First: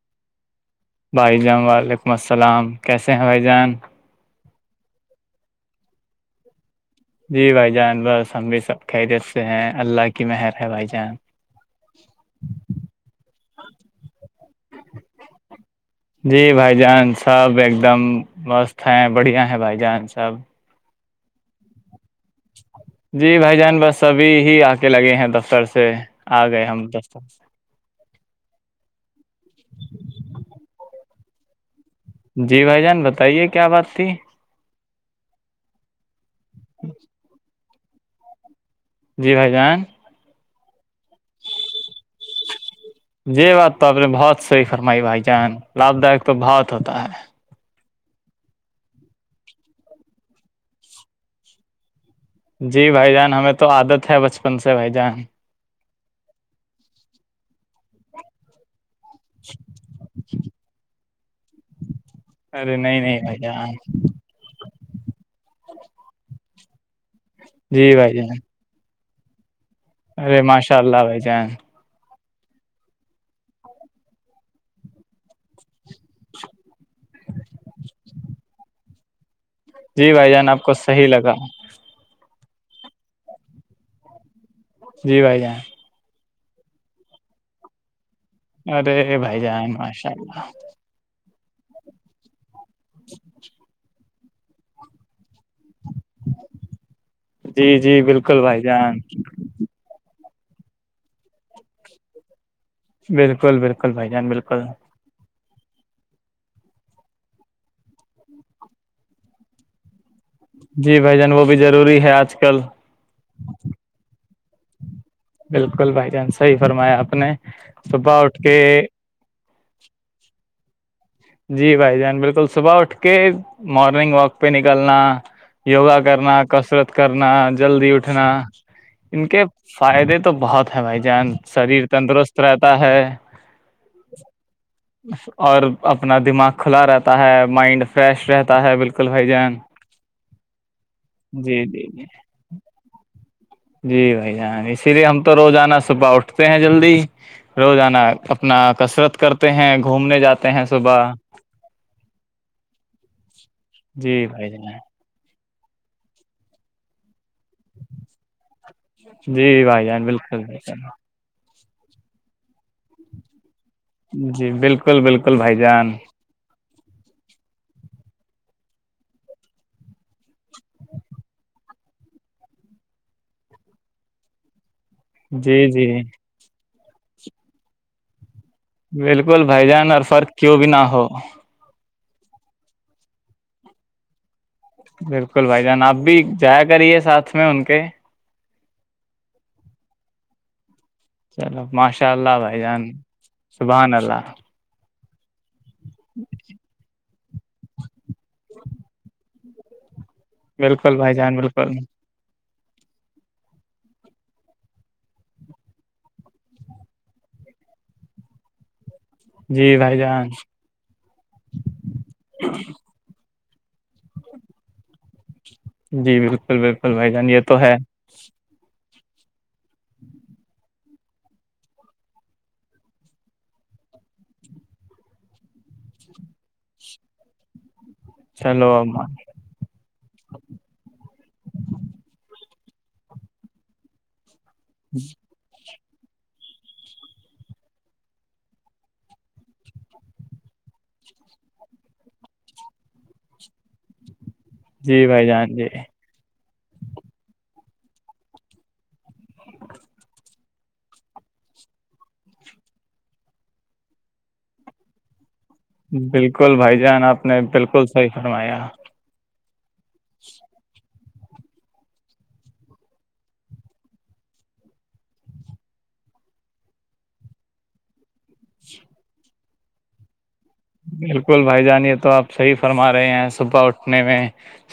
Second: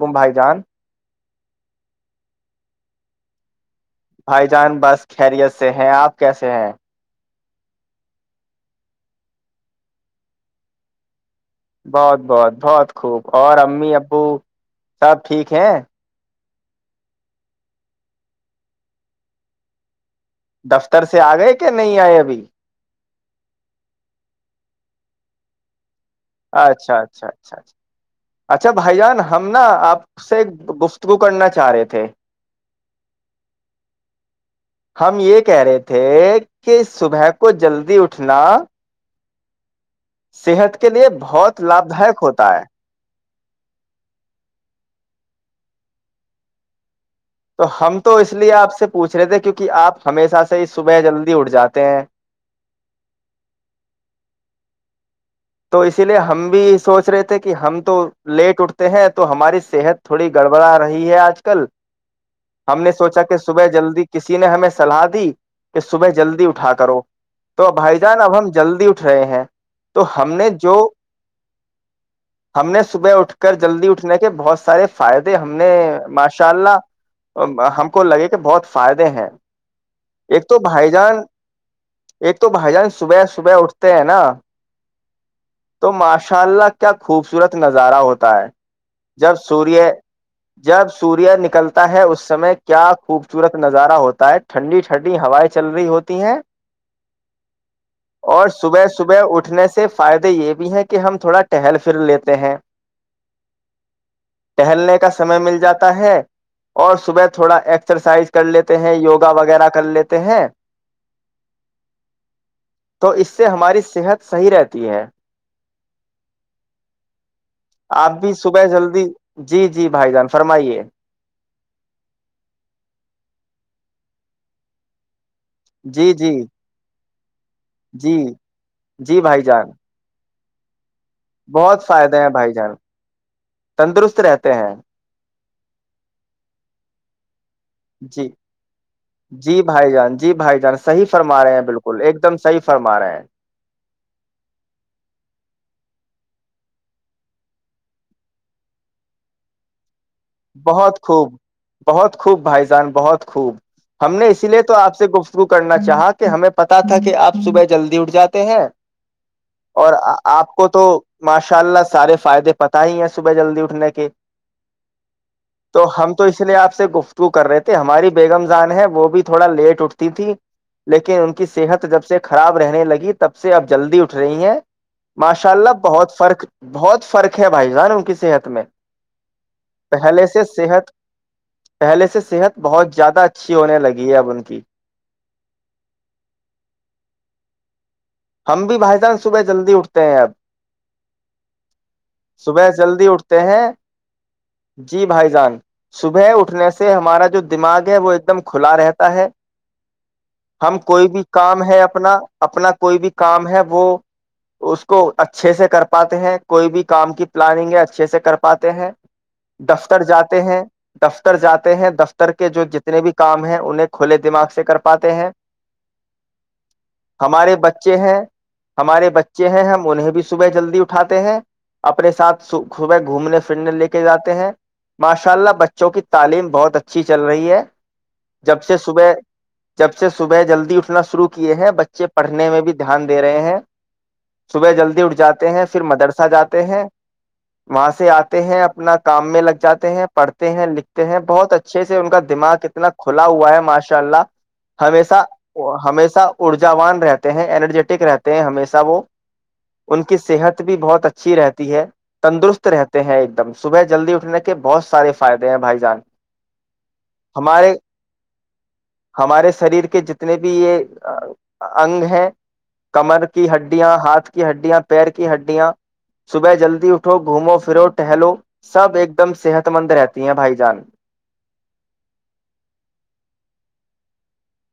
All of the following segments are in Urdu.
آم بھائی جان بھائی جان وعلیکم السلام کیسے ہیں بھائی جان بھائی جان بس خیریت سے ہیں آپ کیسے ہیں جی بھائی جان بس ہم بھی سب خیریت سے ہیں اللہ کی مہر ہے بھائی جان بہت بہت بہت خوب اور امی ابو سب ٹھیک ہیں جی بھائی جان سب ایک دم مست ہے بڑھیا ہے بھائی جان تب تر سے آ گئے کہ نہیں آئے بی جی بھائی جان بس سبھی ہی آک لگے ہیں دفتر سے آ گئے ہم اچھا اچھا دفتر اچھا اچھا بھائی جان ہم نا آپ سے گفت کو کرنا چاہ رہے تھے جی بھائی جان بتائیے کیا بات تھی ہم یہ کہہ رہے تھے کہ صبح کو جلدی اٹھنا جی بھائی جان صحت کے لیے بہت لابھ دائک ہوتا ہے یہی بات تو آپ نے بہت صحیح فرمائی بھائی جان لابھ دائک تو بہت ہوتا ہے تو ہم تو اس لیے آپ سے پوچھ رہے تھے کیونکہ آپ ہمیشہ سے ہی صبح جلدی اٹھ جاتے ہیں جی بھائی جان ہمیں تو عادت ہے بچپن سے بھائی جان تو اسی لیے ہم بھی سوچ رہے تھے کہ ہم تو لیٹ اٹ ہیں تو ہماری صحت تھوڑی گڑبڑا رہی ہے آج کل ارے ہم نے نہیں نہیں سوچا کہ بھائی صبح جان جلدی کسی نے ہمیں صلاح دی کہ صبح جلدی اٹھا کرو تو بھائی جان اب ہم جلدی آٹھ صحیح ہے ارے ماشاء اللہ بائی جائیں ہم نے صبح اٹھ کر جلدی اٹھنے کے بہت سارے فائدے ہم نے ماشاء اللہ ہم کو لگے کہ بہت فائدے ہیں جی بھائی ایک جان تو آپ کو بھائی صحیح جان لگا ایک تو بھائی جان صبح صبح اٹھتے ہیں نا جی بھائی جان تو ماش شاء اللہ کیا خوبصورت نظارہ ہوتا تا ہے ارے جب بھائی جان سوروریہ ماشاء اللہ جب سوریہ نک کلتا ہے اس سمے کیا خوبصورت نظارہ ہو ٹھنڈی ھنڈی ہ ہوائی چل رہی ہوتی ہیں جی جی بالکل اور بھائی صبح جان صبح اٹھنے سے فی یہ بھی ہے کہ ہم تھوڑا ٹہل پھر لیتے ہیں بالکل بالکل بھائی جان بالکل ٹہلنے کا سمے مل جاتا ہے اور صبح تھوڑا ایکسرسائز کر لیتے ہیں یوگا وغیرہ کر لی جی بھائی جان وہ بھی ضروری ہے آج کل تو اس سے ہماری صحت صحیح رہتی ہے بالکل بھائی چانس صحیح فرمایا آپ نے آپ بھی اٹھ کے صبح جلدی جی جی بھائی جان فرمائیے جی بھائی جان بالکل صبح اٹھ کے مارننگ واک پہ نکلنا یوگا جی جی کرنا کسرت کرنا جلدی جی اٹھنا جی ان بھائی کے جان فائدے تو بہت ہے بھائی جان شریر بہت فائدے ہیں تندرست بھائی جان رہتا ہے تندرست رہتے ہیں اور اپنا دماغ کھلا رہتا ہے مائنڈ فریش جی رہتا ہے بالکل بھائی جان جی بھائی جان جی بھائی جان صحیح جی جی جی ہ جی بھائی جان اسی لیے ہم تو روز آانہ صبح اٹھتے ہیں جلدی روزانا اپنا کثرت کرتے ہیں گھومنے جاتے ہیں بہت صبح خوب بہت خوب بھائی جان بہت خوب ہم جی نے اسی بھائی لیے تو جان آپ سے گفت شر کرنا چاہا کہ ہمیں پتتا تھا کہ آپ صبح جلدی اٹھ جاتے ہیں جی بھائی اور جان بالکل آپ بھائی کو تو ماش ان شاء اللہ سارے فائدے پتہ ہی ہے صبح جلدی اٹھنے کے جی بالکل بالکل بھائی تو جان ہم تو اس لیے آپ سے گف کر رہے تھے ہماری بیگمزان ہے وہ بھی تھوڑا لیٹ اٹھتی تھی لیکن ان کی صحت جب سے خراب رہنے لگی تب سے اب جلدی اٹھ رہی ہیں ماشاء جی اللہ جی بہت فرق بہت فرق ہے بھائی جان ان کسیحت بالکل بھائی جان ر فرق کیوں بھی نہ صحت ہو پہلے سے صحت بہت زیادہ اچھی ہونے لگی ہے اب ان کی بالکل بھائی جان آپ بھی جایا کریے ساتھ میں ان کے ہم بھی بھائی جان صبح جلدی اٹھتے ہیں اب چلو ماشاء اللہ بھائی صبح جان جلدی اٹھتے ہیں سبحان اللہ جی بھائی جان صبح اٹھنے سے ہمارا جو جو دماغ ہے وہ ایک دم کھلا رہتا ہے ہم بالکل کوئی بھائی بھی جان کام بالکل ہے اپنا اپنا کوئی بھی کام ہے وہ اس کو اچھے سے کر پاتے ہیں کوئی بھی کام کی پلاننگ ہے اچھے سے کر پاتے ہیں جی بھائی دفتر جان جاتے ہیں دفتر جاتے ہیں دفتر کے جو جتنے بھی کام ہیں انہیں کھلے دماغ سے کر پاتے ہیں جی بالکل بالکل بھائی جان یہ تو ہے ہاں ہمارے بچے ہیں ہم انہیں بھی صبح جلدی اٹھاتے ہیں اپنے ساتھ صبح گھومنے پھرنے لے کے جاتے ہیں ماشاء اللہ بچوں کی تعلیم بہت اچھی چل رہی ہے جب چلو سے اب صبح جب سے صبح جلدی اٹھنا شروع کیے ہیں بچے پڑھنے میں بھی دھیان دے رہے ہیں صبح جلدی اٹھ جاتے ہیں پھر مدرسہ جاتے ہیں وہاں سے آتے ہیں اپنا کام میں لگ جاتے ہیں پڑھتے ہیں لکھتے ہیں بہت اچھے سے ان کا دماغ اتنا کھلا ہوا ہے ماشاء اللہ جی ہمیشہ بھائی جان جی ہمیشہ ارجاوان رہتے ہیں ای ای ٹک رہتے ہیں ہشہ وہ ان کی صحت بھی بہت اچھی رہتی ہے تندرست رہتے ہیں ایک دم صبح جلدی اٹھنے کے بہت سارے فائدے ہیں بھائی جان بالکل بھائی جان آپ نے ہمارے بالکل صحی فرمایا ہمارے شریر کے جتنے بھی یہ اگ ہیں کمر کی ہڈیاں ہاتھ کی ہڈیاں پیر کی ہڈیاں صبح جلدی اٹھو گھومو پھرو ٹہلو سب ایک دم صحت مند رہتی ہیں بھائی جی بالکل بھائی جان یہ تو آپ صحیح فرما رہے ہیں صبح اٹھنے میں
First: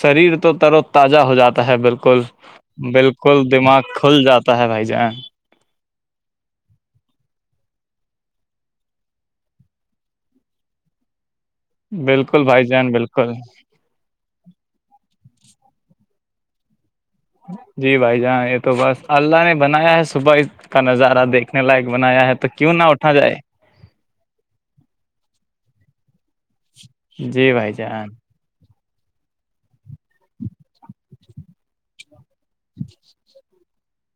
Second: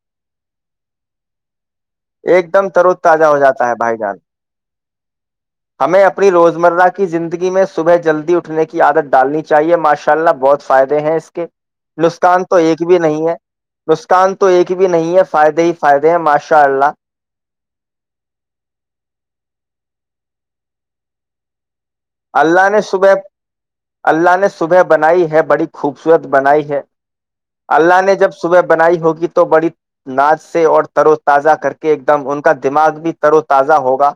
شریر تو تر و تازہ ہو جاتا ہے بالکل ایک دم ترو تازہ ہو بالکل جاتا ہے دماغ بھائی جان کھل جاتا ہے بھائی جان جی ہمیں اپنی روزمرہ کی زندگی میں صبح جلدی اٹھنے کی عادت ڈالنی چاہیے ماشاء اللہ بہت فائدے ہیں اس کے نسکان بالکل تو بھائی ایک جان بھی نہیں بالکل ہے نسکان تو تو ایک بھی نہیں ہے فائدے ہی فائدے ہیں ماشاء اللہ جی بھائی جاناں یہ تو بس اللہ نے بنایا ہے صبح اس کا نظارہ دیکھنے لائق بنایا ہے تو اللہ کیوں نے نہ صبح اٹھا جائے اللہ نے صبح بنائی ہے بڑی خوب ت بنائی ہے جی بھائی اللہ جان نے جب صبح بنائی ہوگی کی تو بڑی ناچ سے اور ترو تازہ کر کے ایک ایک دم ان کا دماغ بھی ترو تازہ ہوگا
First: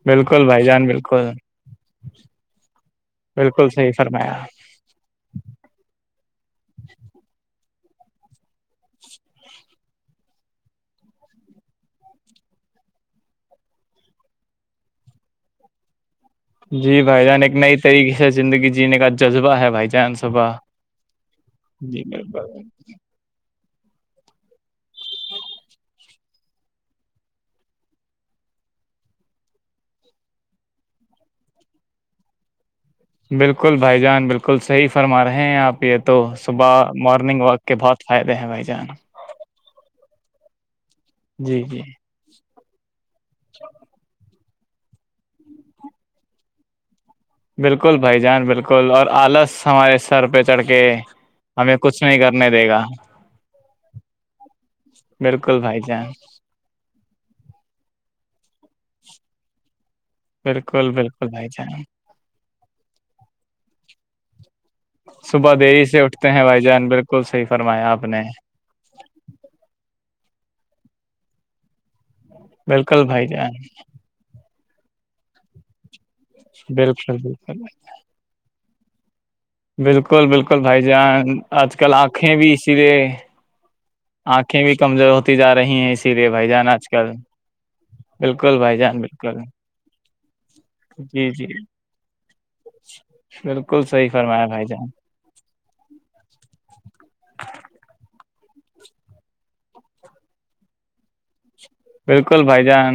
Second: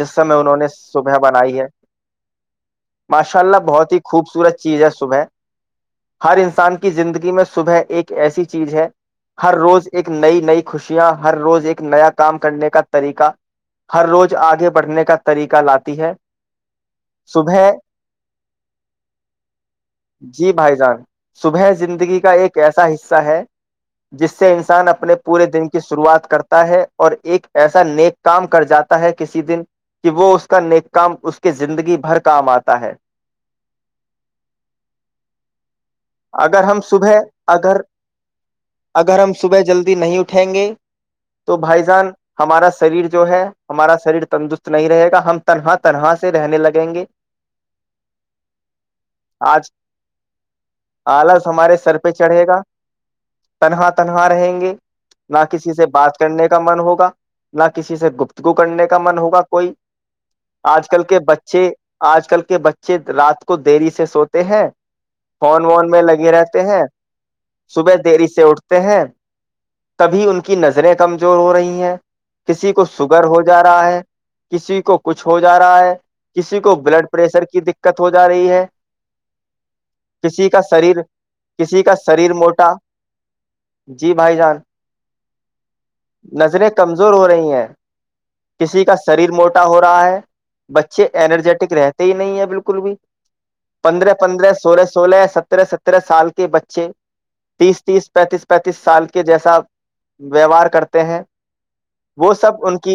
جس سمے بالکل انہوں بھائی نے جان صبح بالکل بنائی ہے ماشاء اللہ بالکل بہت صحیح ہی فرمایا خوبصورت چیز ہے صبح ہر انسان کی زندگی میں صبح ایک ایسی چیز ہے ہر روز ایک نئی نئی خوشیاں ہر روز ایک نیا کام کرنے کا طریقہ ہر روز آگے بڑھنے کا طریقہ لاتی ہے جی بھائی جان ایک صبح نئی طریقے سے زندگی جینے کا جذبہ ہے بھائی جان جی صبح بھائی جان صبح ج زندگی کا ایک ایسا حصہ ہے جس سے انسان اپ اپنے پورے دن کی شروعات کرتا ہے اور ایک ایسا نیک کام کر جاتا ہے کسی دن کہ وہ اس کا نیک کام اس کے زندگی بھر کام آتا ہے بالکل بھائی جان بالکل صحیح فرما رہے ہیں آپ یہ تو اگر ہم صبح مارننگ واک کے اگر بہت فائدے ہیں بھائی جان تھییں گے تو جی جی بھائی جان ہمارا شریر جو ہے ہمارا شریر تندرست نہیں رہے گا ہم تنہا تنہا سے رہنے لگیں گے بالکل بھائی جان بالکل اور آلس آج ہمارے سر پہ چڑھ کے آلس ہمارے ہمیں سر کچھ پہ نہیں چڑھے کرنے گا دے تنہا تنہا رہیں گے نہ بالکل کسی بھائی سے جان بات کرنے کا من ہوگا نہ کسی سے گپت کو کرنے کا من ہوگا کوئی بالکل آج کل کے بالکل بھائی بچے جان آج کل کے بچے رات کو دری سے سوتے ت ہیں صبح فون دیری وون سے میں اٹھتے لگے رہتے بھائی ہیں جان بالکل صحیح فرمایا صبح آپ نے دری سے اٹھتے ہیں تبھی ان کے کی نظریں کمزور ہو رہی ہیں کسی کو بالکل سوگر بھائی ہو جان جا رہا ہے کسی کو کچھ ہو جائے آ ہے کسی کو بلڈ بالکل پریشر بالکل کی دقت ہو جا رہی ہے بالکل کسی بالکل کا بھائی شریر جان آج کسی کل کا شریر آنکھیں بھی موٹا اسی لیے جی بھائی جان آنکھیں بھی کمزور ہوتی جا رہی ہیں اسی لیے بھائی جان نظریں آج کل کمزور ہو رہی ہیں بالکل بھائی کسی کا جان شریر بالکل موٹا ہو رہا ہے بچے جی جی ارجیٹک رہتے ہی نہیں ہے بالکل بھی بالکل صحیح پندرہ فرمایا پندرہ بھائی سولہ جان سولہ سترہ سترہ سال کے بچے تیس تیس پینتیس پینتیس سال کے جیسا ویوہار کرتے ہیں وہ بالکل بھائی سب ان کی جان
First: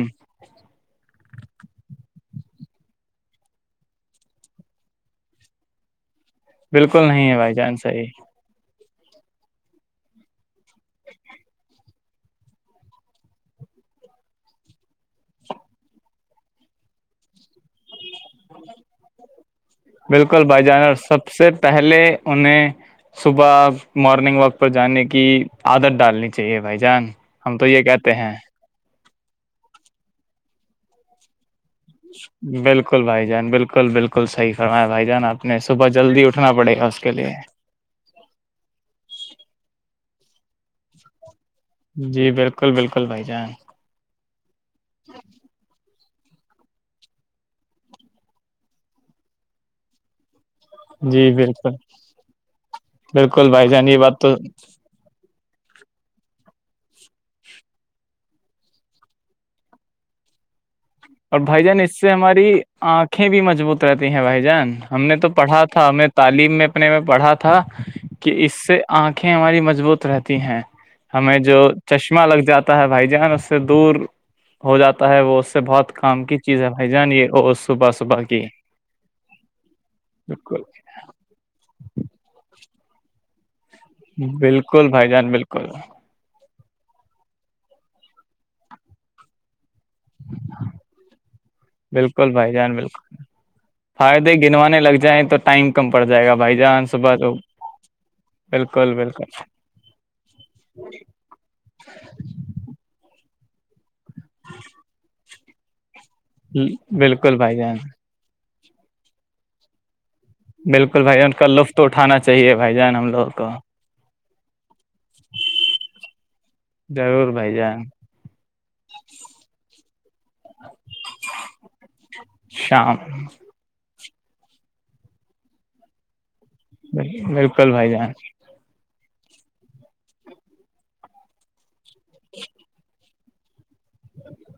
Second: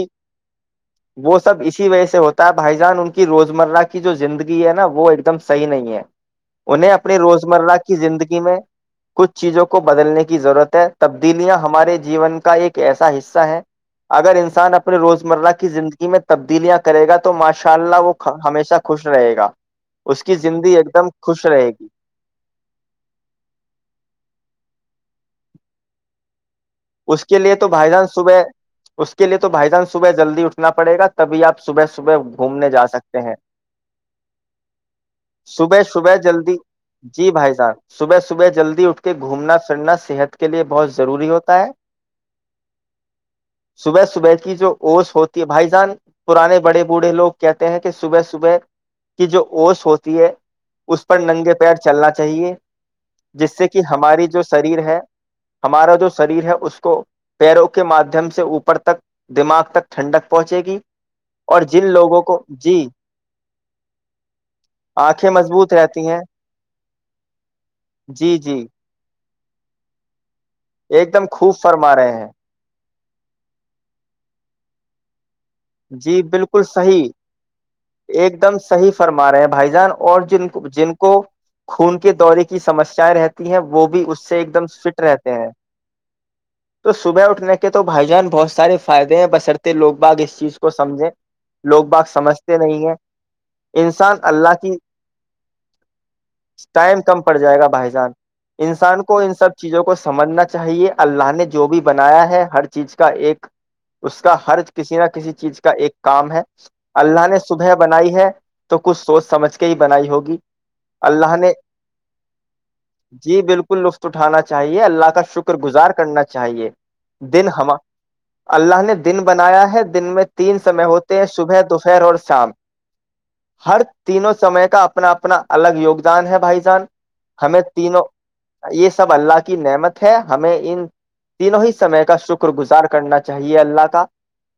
وہ سب اسی وجہ سے ہوتا بھائی جان ان کی روزمرہ کی جو زندگی ہے نا وہ ایک دم صحی نہیں ہے انہیں بالکل اپنی نہیں ہے بھائی جان روزمرہ کی صحیح زندگی میں کچھ چیزوں کو بدلنے کی ضرورت ہے تبدیلیاں ہمارے جیون کا ایک ایسا حصہ ہے اگر انسان اپنے روز مرہ کی زندگی میں تبدیلیاں کرے گا تو توش [inaudible] اس کی بالکل بھائی زندگی ایک جانور دم سب خوش سے رہے گی پہلے انہیں صبح مارننگ واک پر جانے کی عدت ڈالنی چیے بھائی جان اس کے لیے ہم تو یہ بھائی جان کہتے ہیں صبح اس کے لیے تو بھائی جان صبح جلدی اٹھنا پڑےا تبھی آپ صبح صبح گھومنے جا بالکل سکتے بھائی ہیں جان بالکل بالکل صحیح فرمایا بھائی جان آپ نے صبح صبح اٹھنا جلدی پڑے گا اس کے جی لیے بھائی صحب صبح صبح جلدی اٹھ کے گھومنا پھرنا سب صحت کے لیے بہت ضوری ہو ہے جی بالکل بالکل بھائی جان صبح صبح کی جو اوش ہوتی ہے بھائی جان پرانے بڑے بوڑھے لوگ کہتے ہیں کہ صبح صبح کی جو اوش ہوتی ہے اس پر جی ننگے پیر بالکل چلنا چاہیے بالکل جس سے بھائی کہ جان یہ بات ہماری تو جو شریر ہے ہمارا جو شریر ہے اس کو پیروں کے مادھیم سے اوپر تک دماغ تک ٹھنڈک پہنچے گی اور بھائی جان جن اس سے لوگوں ہماری کو جی آنکھیں بھی مضبوت رہتی ہیں بھائی جان ہم نے تو آنکھیں پڑھا مضبوط تھا ہمیں رہتی ہیں تعلیم میں اپنے میں پڑھا تھا کہ جی اس جی سے آنکھ آکھیں ہماری مضبط رہتی ہیں ہیں ایک دم ہمیں خوب جو فرما رہے چشمہ ہیں لگ جاتا ہے بھائی ن اس سے دور ہو جاتا ہے وہ اس سے بہت جی کام کی چیز بالکل ہے بھائی صحیح جان یہ اور صبح صبح ایک کی دم صحیح فرما رہے ہیں بھائی جان اور جن بالکل کو جن کو خون کے دورے کی سمسیایں رہتی ہیں وہ بھی اس سے ایک دم بالکل فٹ بھائی جان رہتے ہیں بالکل تو صبح اٹھنے کے تو بھائی جان بہت سارے فائدے ہیں بسرتے لوگ باغ کو سمجھے لوگ بااک بالکل بھائی سمجھتے جان نہیں ہے بالکل انسان فائدے اللہ کی گنوانے لگ جائیں تو ٹائم کم پڑ جائے گا بھائی جان ٹائم صبح کم تو پڑ جائے گا بھائی جان بالکل انسان کو ان بالکل سب چیزوں کو سمجھنا چاہیے اللہ نے جو بھی بنایا ہے ہر چیز کا ایک اس کا حر کسی نہ کسی چیز کا ایک کام ہے اللہ بالکل نے بھائی صبح جان بنائی ہے تو کچھ سوچ سمجھ کے ہی بنائی ہوگی بالکل بھائی جان اللہ کا نے لطف تو اٹھانا چاہیے بھائی جان ہم لوگوں جی کو بالکل لطف اٹھانا چاہیے اللہ کا شکر گزار کرنا چاہیے ضرور دن بھائی ہم جان اللہ نے دن بنایا ہے دن میں تین سمے ہوتے ہیں صبح دوپہر اور شام ہر تینوں سمے کا اپنا اپنا الگ یگدان ہے بھائی سان ہمیں بالکل بھائی تینوں جان یہ س اللہ کی نعمت ہے ہمیں ان تینوں ہی سے سے کا شکر گزار کرنا چاہیے چاہیے اللہ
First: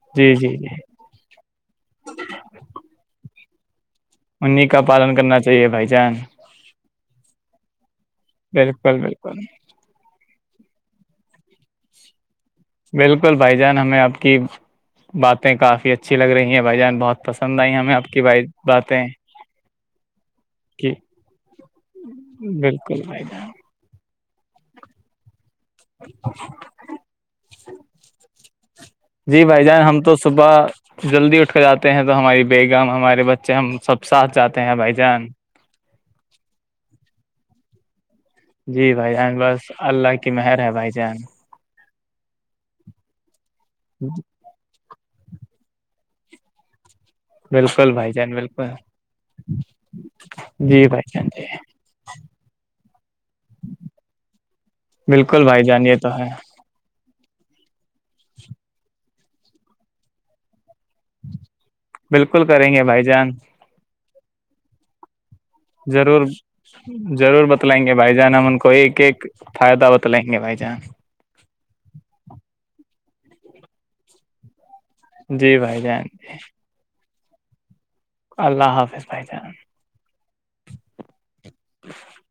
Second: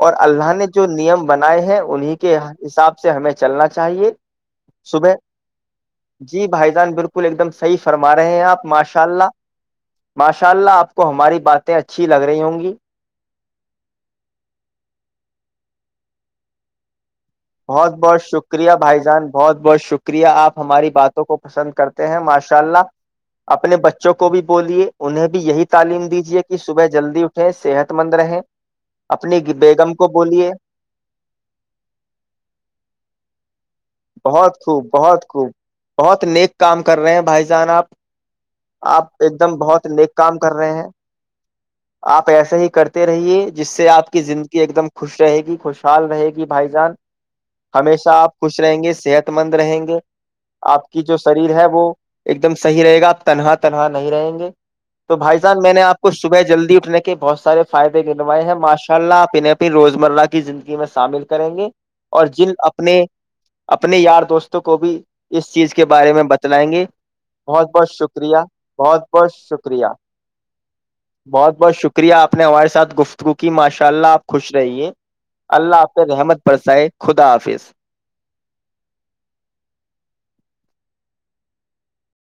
اور جی جی اللہ نے جی نیم بنائے ہیں انہیں کے حساب سے ہمیں میں چلنا چاہیے انیں کا صبح پالن کرنا چاہیے بھائی جان جی بھائی جان بالکل ایک دم سیف فرما رہے ہیں آپ بالکل ماشاء اللہ بالکل ماشاء اللہ آپ کو ہماری باتیں اچھی لگ رہی ہوں گی بالکل بالکل بھائی جان ہمیں آپ کی باتیں کافی اچھی لگ رہی ہیں بھائی جان بہت پسند آئی بہت ہمیں آپ بہت کی بھائی شکریہ باتیں بھائی جان بہت بہت شکریہ آپ ہماری کہ باتوں کو پسند کرتے ہیں ماشاء اللہ بالکل بھائی جان اپنے بچے کو بھی بولیے انہیں بھی یہی تعلیم دیجیے کہ صبح جلدی اٹھیں صحت مند رہیں اپنی جی بھائی جان بیگم ہم کو تو بولیے صبح بیگام ہمارے بچے ہم سب ساتھ بہت جاتے ہیں خوب بھائی بہت جان خوب بہت نیک کام کر رہے ہیں بھائی جان آپ جی بھائی آپ جان ایک دم بس بہت نیک اللہ کی کام کر مہر ہے رہے ہیں بھائی جان آپ پیسے ہی کرتے رہیے جس سے آپ کی زندگی ایک دم خوش رہے گی خوشحال رہے گی بھائی جان بالکل ہمیشہ بائی جان آپ بالکل خوش رہیں گے صحت مند رہیں گے جی آپ کی بھائی جو جان جی شریر ہے وہ ایک دم صحی رہے گا آپ تنہا تنہا نہیں رہیں گے تو بھائی بالکل جان میں نے یہ آپ تو کو ہے صبح جلدی اٹھنے کے کے بہت سارے فائدے گنوائے ہیں ماشاء اللہ آپ انیں اپنی روزمرہ کی زندگی میں شامل کریں گے اور بالکل جن کریں گے اپنے بھائی جان اپنے یار دوستوں کو بھی اس چیز کے بارے میں ضرور بتلائیں گے ضرور بہت بتلائیں بہت گے بھائی جان شکریہ ہم ان کو ایک بہت ایک بہت شکریہ فائدہ بتلائیں گے بھائی جان بہت بہت شکریہ آپ نے ہمارے ساتھ گفت کیونکہ ماشاء اللہ آپ خوش رہیے جی اللہ بھائی جان حافظ احمد پرسائے خدا حافظ اللہ حافظ بھائی جان